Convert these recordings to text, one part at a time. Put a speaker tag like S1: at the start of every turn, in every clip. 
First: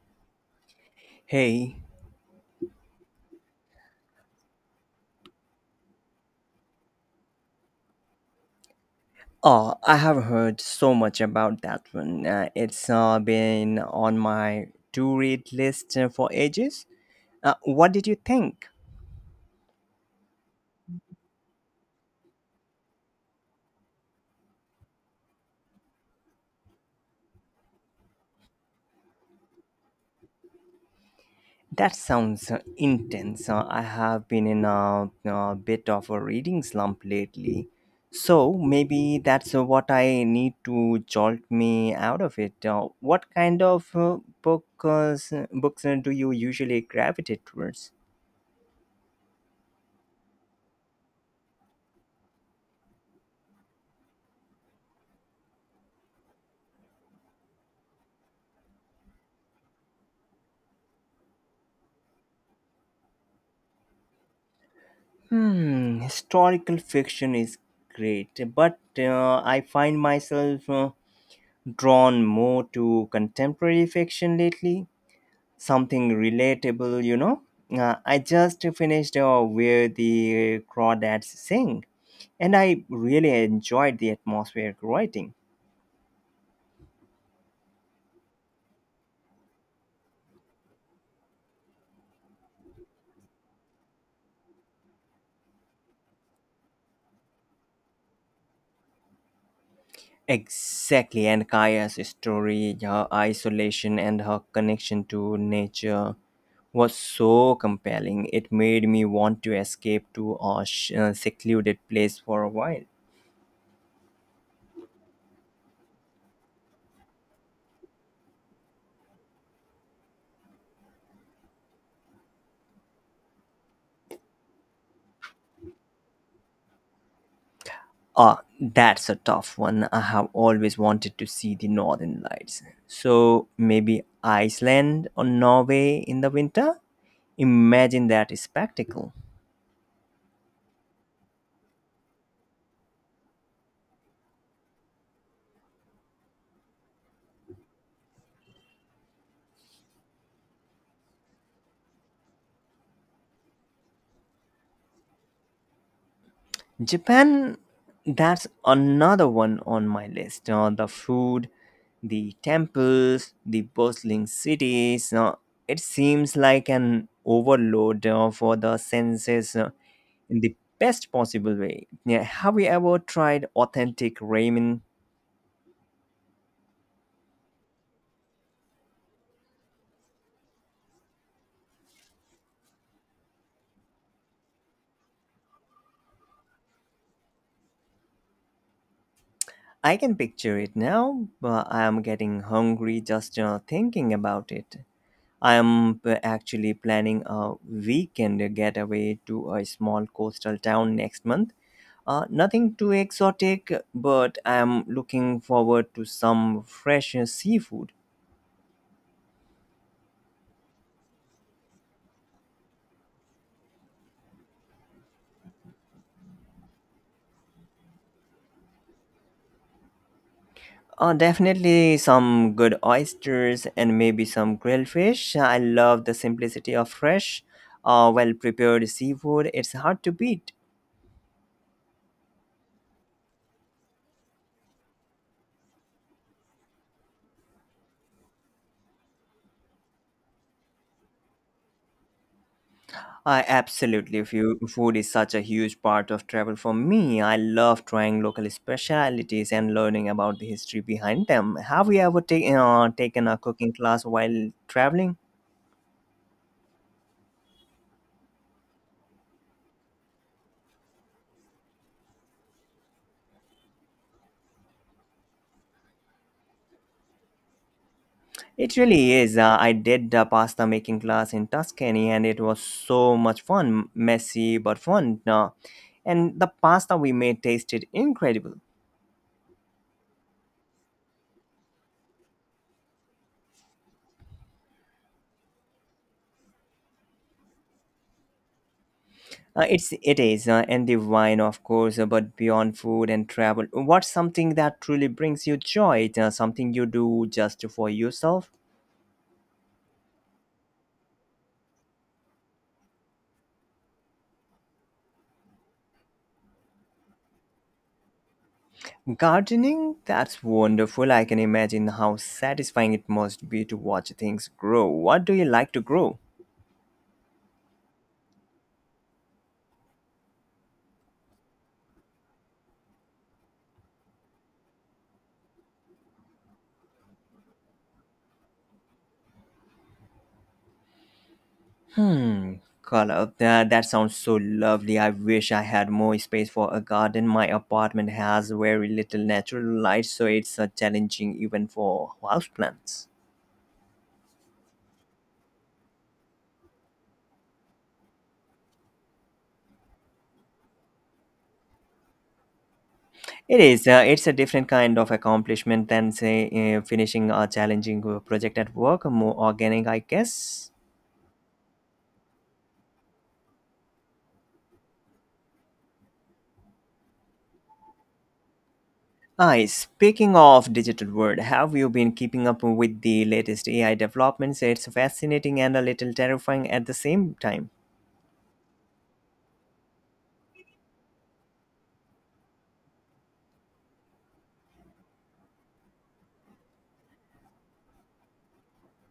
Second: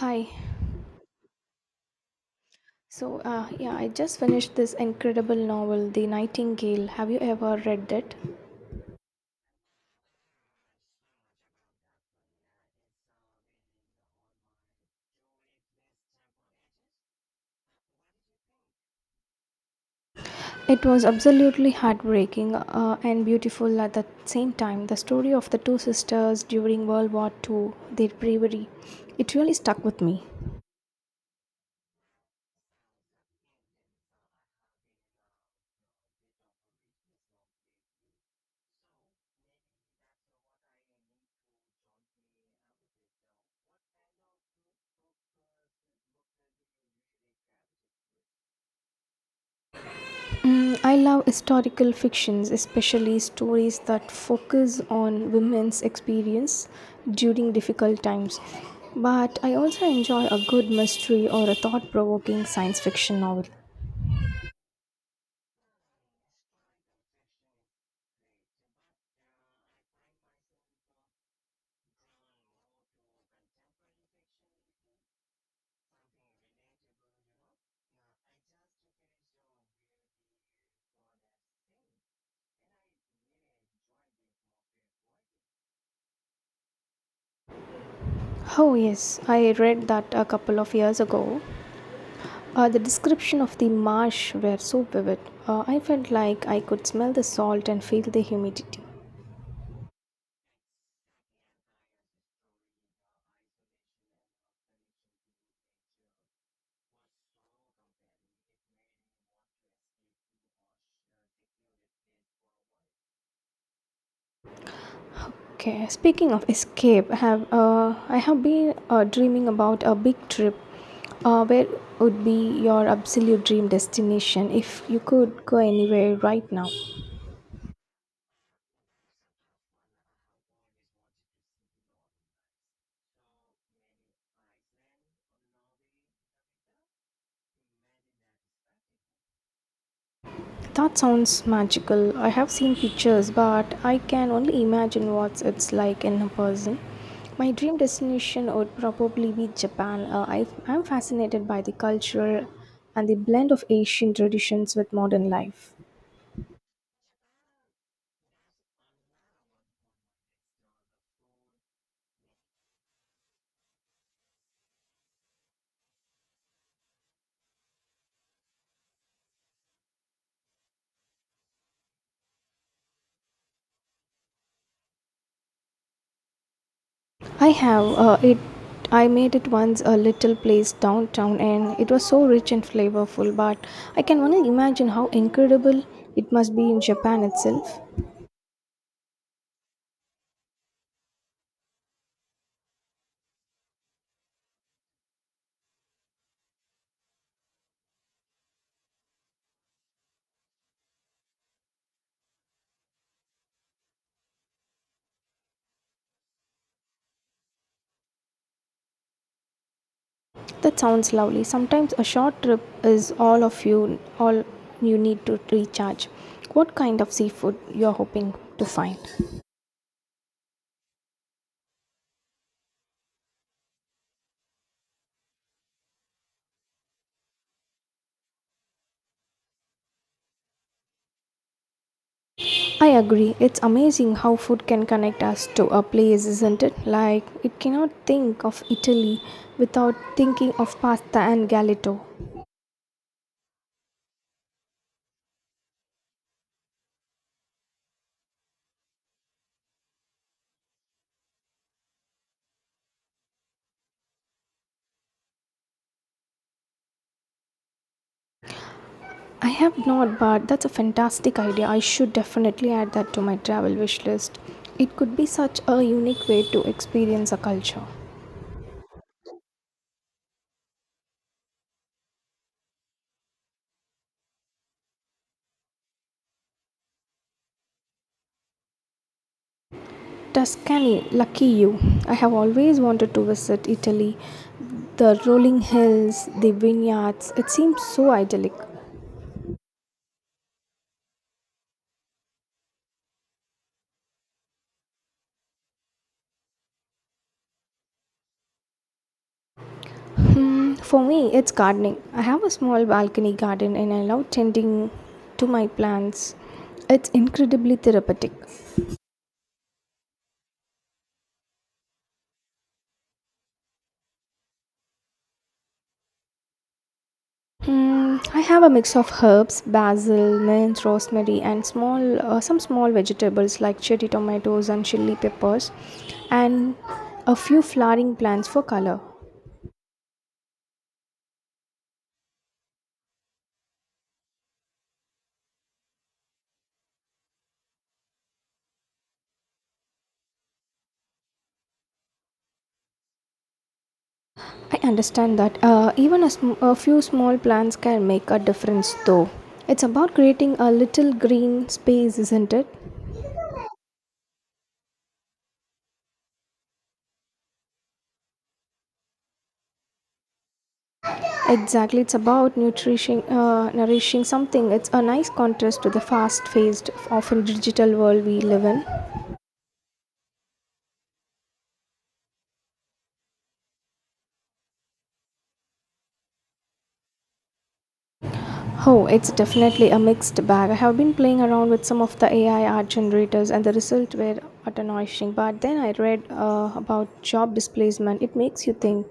S1: Hi.
S2: Hey,
S1: So, I just finished this incredible novel, The Nightingale. Have you ever read it?
S2: I have heard so much about that one. It's been on my to read list for ages. What did you think?
S1: It was absolutely heartbreaking and beautiful at the same time. The story of the two sisters during World War II, their bravery, it really stuck with me.
S2: That sounds intense. I have been in a bit of a reading slump lately. So maybe that's what I need to jolt me out of it. What kind of books do you usually gravitate towards?
S1: Mm, I love historical fictions, especially stories that focus on women's experience during difficult times. But I also enjoy a good mystery or a thought provoking science fiction novel.
S2: Hmm, historical fiction is great, but I find myself drawn more to contemporary fiction lately. Something relatable, you know. I just finished Where the Crawdads Sing, and I really enjoyed the atmospheric writing.
S1: Oh, yes, I read that a couple of years ago. The description of the marsh were so vivid. I felt like I could smell the salt and feel the humidity.
S2: Exactly, and Kaya's story, her isolation, and her connection to nature was so compelling. It made me want to escape to a secluded place for a while.
S1: Okay, speaking of escape, I have been dreaming about a big trip. Where would be your absolute dream destination if you could go anywhere right now?
S2: Ah, that's a tough one. I have always wanted to see the northern lights. So maybe Iceland or Norway in the winter? Imagine that spectacle.
S1: That sounds magical. I have seen pictures, but I can only imagine what it's like in person. My dream destination would probably be Japan. I'm fascinated by the culture and the blend of Asian traditions with modern life.
S2: Japan, that's another one on my list. The food, the temples, the bustling cities. It seems like an overload for the senses in the best possible way. Yeah, have you ever tried authentic ramen?
S1: I have it. I made it once a little place downtown, and it was so rich and flavorful. But I can only imagine how incredible it must be in Japan itself.
S2: I can picture it now, but I'm getting hungry just thinking about it. Actually planning a weekend getaway to a small coastal town next month. Nothing too exotic, but I'm looking forward to some fresh seafood.
S1: That sounds lovely. Sometimes a short trip is all of you need to recharge. What kind of seafood you're hoping to find?
S2: Definitely some good oysters and maybe some grilled fish. I love the simplicity of fresh, well prepared seafood. It's hard to beat.
S1: I agree. It's amazing how food can connect us to a place, isn't it? Like it cannot think of Italy without thinking of pasta and galletto.
S2: Food is such a huge part of travel for me. I love trying local specialities and learning about the history behind them. Have you ever taken a cooking class while traveling?
S1: I have not, but that's a fantastic idea. I should definitely add that to my travel wish list. It could be such a unique way to experience a culture.
S2: It really is. I did a pasta making class in Tuscany and it was so much fun. Messy but fun. And the pasta we made tasted incredible.
S1: Tuscany, lucky you. I have always wanted to visit Italy. The rolling hills, the vineyards, it seems so idyllic.
S2: It is, and the wine, of course, but beyond food and travel, what's something that truly brings you joy? Something you do just for yourself?
S1: Hmm, for me, it's gardening. I have a small balcony garden and I love tending to my plants. It's incredibly therapeutic.
S2: Gardening? That's wonderful. I can imagine how satisfying it must be to watch things grow. What do you like to grow?
S1: Mm, I have a mix of herbs, basil, mint, rosemary, and small some small vegetables like cherry tomatoes and chili peppers, and a few flowering plants for color.
S2: Hmm, color. That sounds so lovely. I wish I had more space for a garden. My apartment has very little natural light, so it's challenging even for houseplants.
S1: I understand that. Even a few small plants can make a difference, though. It's about creating a little green space, isn't it?
S2: It is. It's a different kind of accomplishment than, say, finishing a challenging project at work. More organic, I guess.
S1: Exactly, it's about nourishing something. It's a nice contrast to the fast-paced, often digital world we live in.
S2: Hi. Speaking of digital world, have you been keeping up with the latest AI developments? It's fascinating and a little terrifying at the same time.
S1: Oh, it's definitely a mixed bag. I have been playing around with some of the AI art generators, and the results were astonishing. But then I read about job displacement. It makes you think.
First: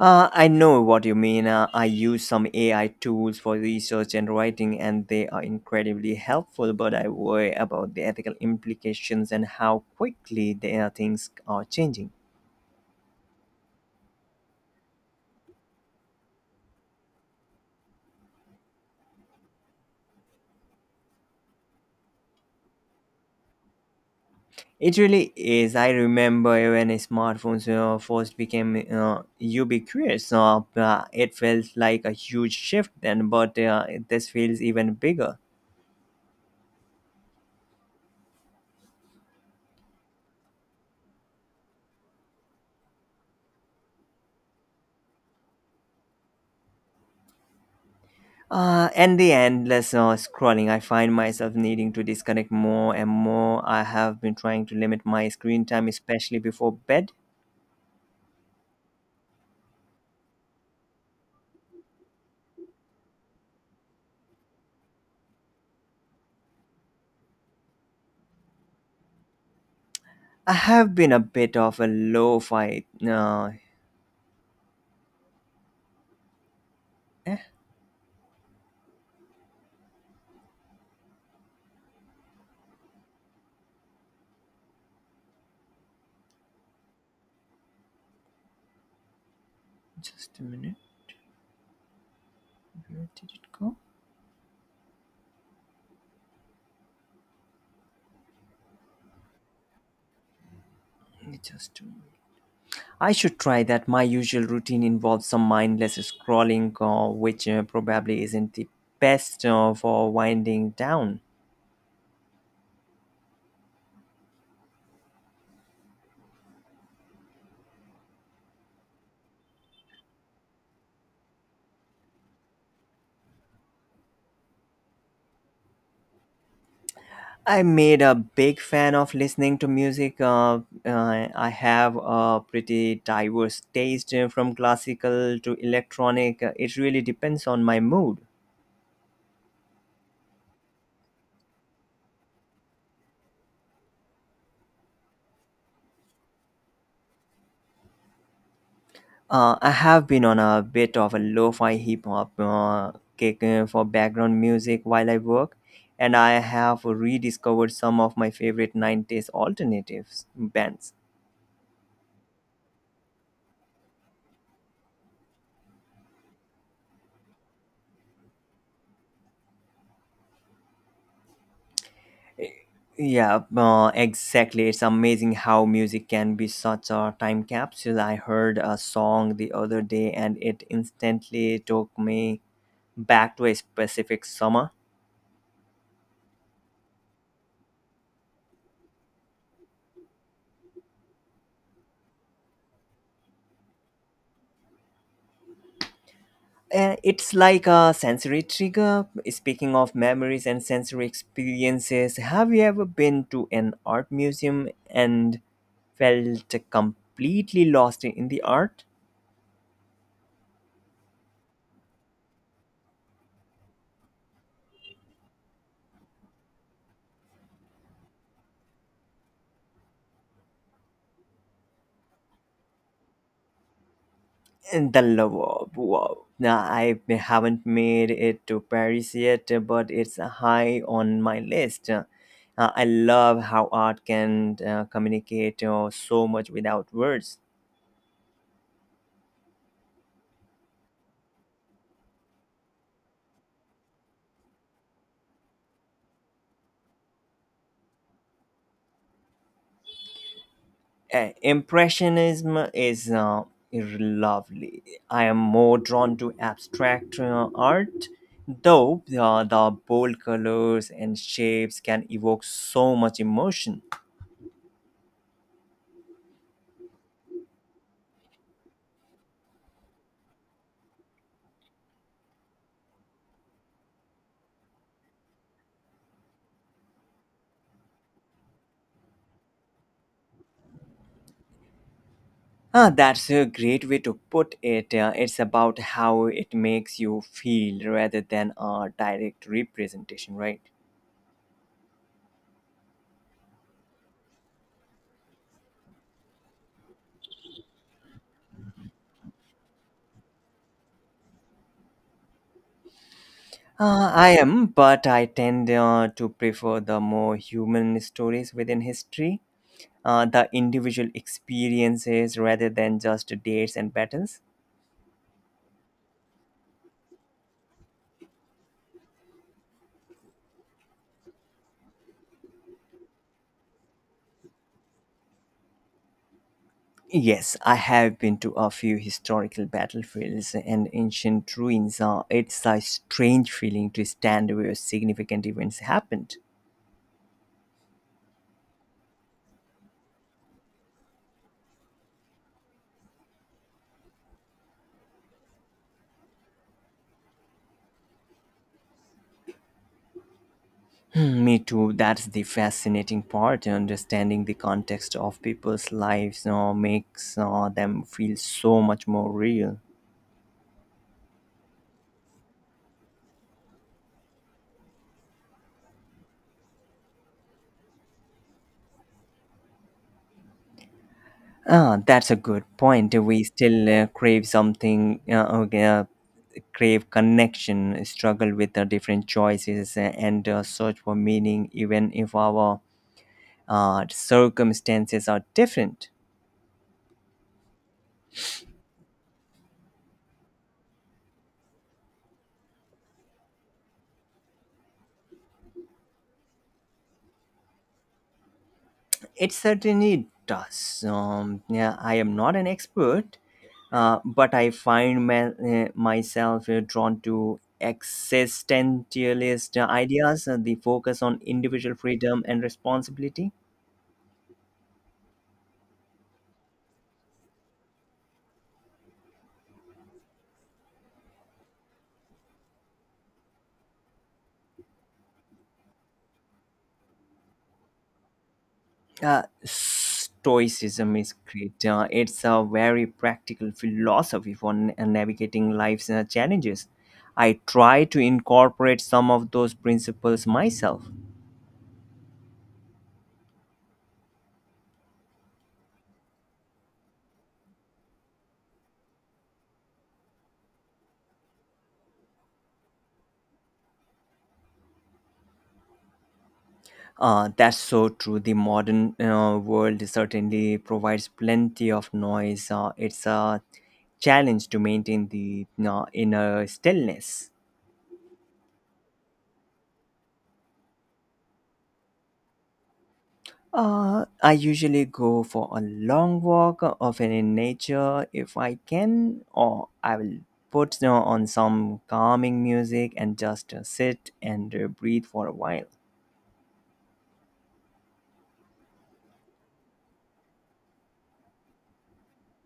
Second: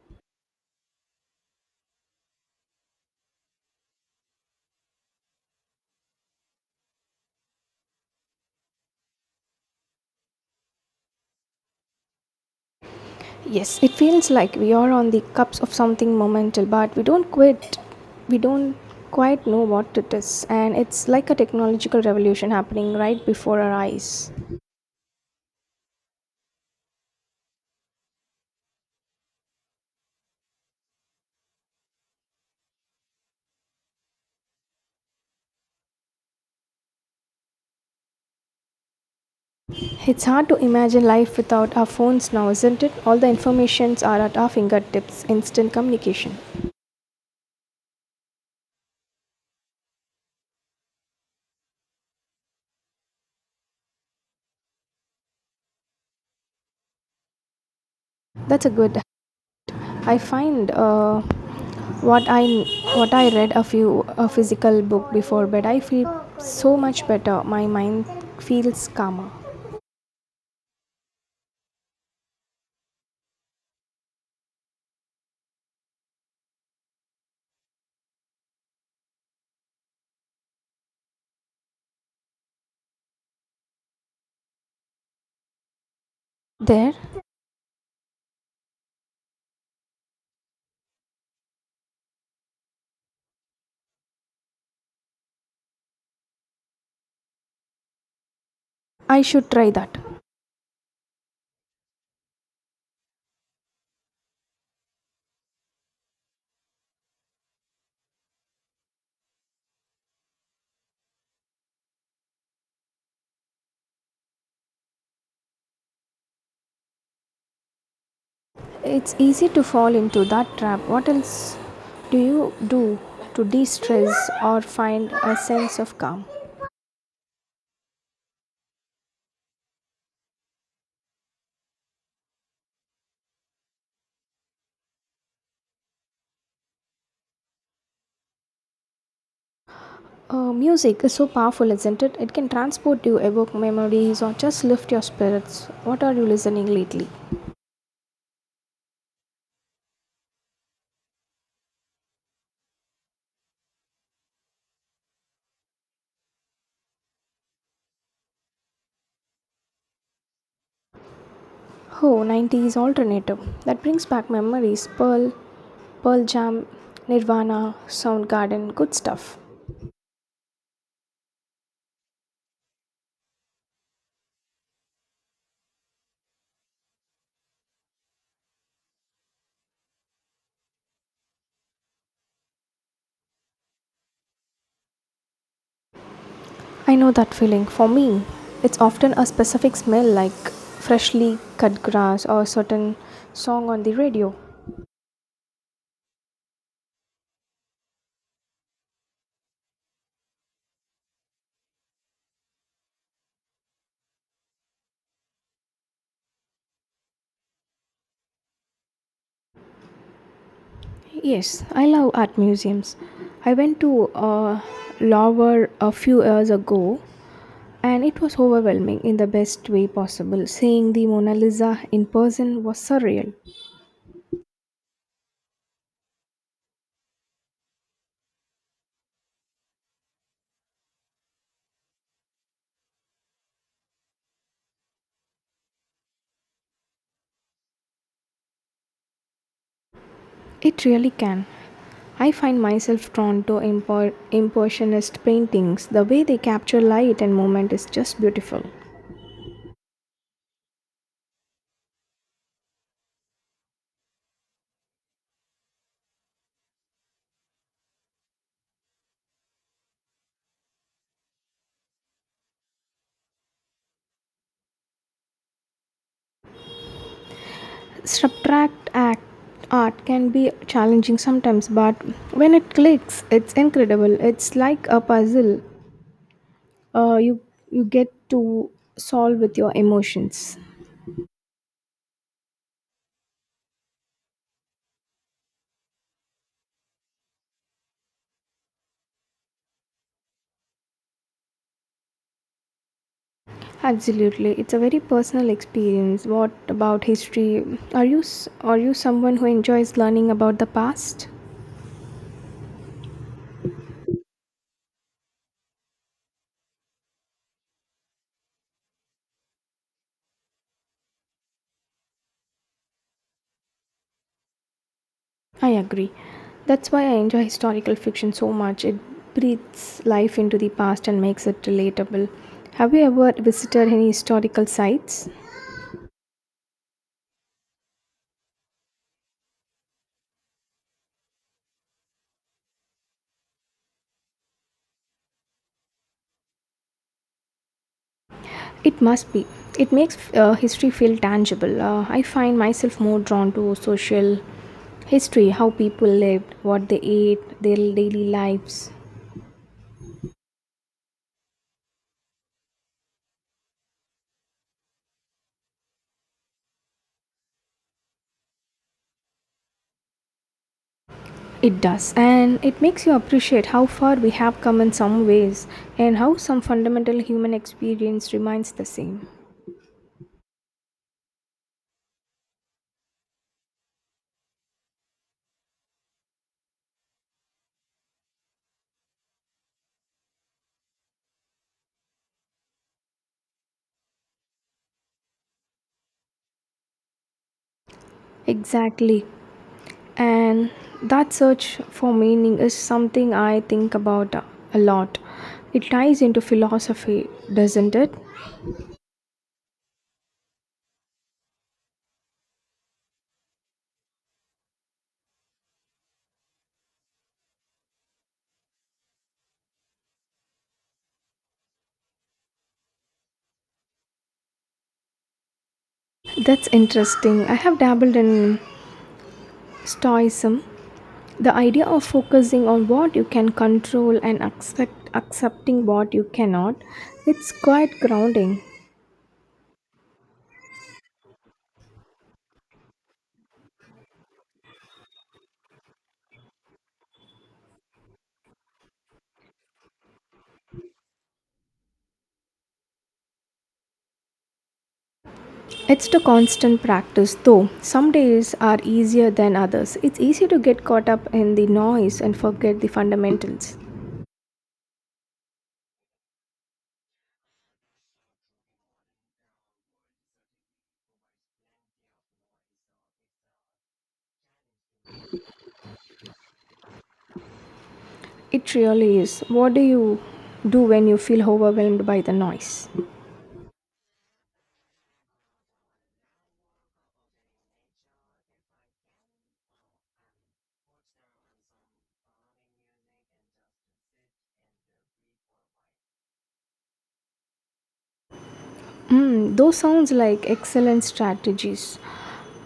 S2: I know what you mean. I use some AI tools for research and writing, and they are incredibly helpful. But I worry about the ethical implications and how quickly the things are changing.
S1: Yes, it feels like we are on the cusp of something monumental, but We don't quite know what it is, and it's like a technological revolution happening right before our eyes.
S2: It really is. I remember when smartphones first became ubiquitous. It felt like a huge shift then, but this feels even bigger.
S1: It's hard to imagine life without our phones now, isn't it? All the informations are at our fingertips, instant communication.
S2: And the endless scrolling, I find myself needing to disconnect more and more. I have been trying to limit my screen time, especially before bed.
S1: That's a good I find what I what I read a few a physical book before bed. I feel so much better. My mind feels calmer.
S2: I have been a bit of a low fi. Eh,
S1: There,
S2: just a minute. Where did it go?
S1: I should try that.
S2: Just a minute. I should try that. My usual routine involves some mindless scrolling, which probably isn't the best for winding down.
S1: It's easy to fall into that trap. What else do you do to de-stress or find a sense of calm?
S2: I made a big fan of listening to music. I have a pretty diverse taste from classical to electronic. It really depends on my mood.
S1: Music is so powerful, isn't it? It can transport you, evoke memories, or just lift your spirits. What are you listening lately?
S2: I have been on a bit of a lo-fi hip hop kick for background music while I work, and I have rediscovered some of my favorite 90s alternatives bands.
S1: Oh, 90s alternative. That brings back memories. Pearl Jam, Nirvana, Soundgarden, good stuff.
S2: Yeah, exactly. It's amazing how music can be such a time capsule. I heard a song the other day and it instantly took me back to a specific summer.
S1: I know that feeling. For me, it's often a specific smell like freshly cut grass or a certain song on the radio.
S2: It's like a sensory trigger. Speaking of memories and sensory experiences, have you ever been to an art museum and felt completely lost in the art?
S1: Yes, I love art museums. I went to Louvre a few years ago and it was overwhelming in the best way possible. Seeing the Mona Lisa in person was surreal.
S2: And the love of wow. Now, I haven't made it to Paris yet, but it's high on my list. I love how art can communicate so much without words.
S1: It really can. I find myself drawn to impressionist paintings. The way they capture light and movement is just beautiful.
S2: Impressionism is lovely. I am more drawn to abstract art, though the bold colors and shapes can evoke so much emotion.
S1: Subtract act art can be challenging sometimes, but when it clicks, it's incredible. It's like a puzzle. Uh, you you get to solve with your emotions.
S2: Ah, that's a great way to put it. It's about how it makes you feel rather than a direct representation, right?
S1: Absolutely, it's a very personal experience. What about history? Are you someone who enjoys learning about the past?
S2: I am, but I tend to prefer the more human stories within history, the individual experiences rather than just dates and battles?
S1: I agree. That's why I enjoy historical fiction so much. It breathes life into the past and makes it relatable. Have you ever visited any historical sites?
S2: Yes, I have been to a few historical battlefields and ancient ruins. It's a strange feeling to stand where significant events happened.
S1: It must be. It makes history feel tangible. I find myself more drawn to social history, how people lived, what they ate, their daily lives.
S2: Me too. That's the fascinating part. Understanding the context of people's lives makes them feel so much more real.
S1: It does, and it makes you appreciate how far we have come in some ways and how some fundamental human experience remains the same.
S2: Ah, that's a good point. We still crave something, okay, crave connection, struggle with different choices, and search for meaning, even if our circumstances are different.
S1: Exactly. And that search for meaning is something I think about a lot. It ties into philosophy, doesn't it?
S2: It certainly does. Yeah, I am not an expert, but I find myself drawn to existentialist ideas, the focus on individual freedom and responsibility.
S1: That's interesting. I have dabbled in Stoicism, the idea of focusing on what you can control and accept, accepting what you cannot. It's quite grounding.
S2: Stoicism is great. It's a very practical philosophy for navigating life's challenges. I try to incorporate some of those principles myself.
S1: It's the constant practice, though. Some days are easier than others. It's easy to get caught up in the noise and forget the fundamentals.
S2: That's so true. The modern world certainly provides plenty of noise. It's a challenge to maintain the inner stillness.
S1: It really is. What do you do when you feel overwhelmed by the noise?
S2: I usually go for a long walk, often in nature if I can, or I will put, you know, on some calming music and just sit and breathe for a while.
S1: Mm, those sounds like excellent strategies.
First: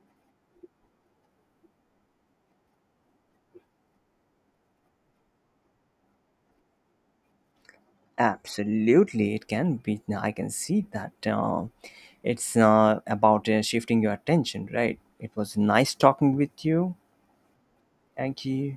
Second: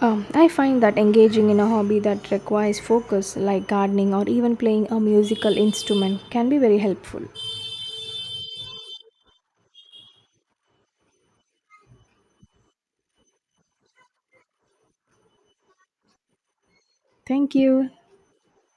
S1: I find that engaging in a hobby that requires focus, like gardening or even playing a musical instrument, can be very helpful.
S2: Absolutely, it can be. I can see that. It's about shifting your attention, right? It was nice talking with you.
S1: Thank you.
S2: Thank you.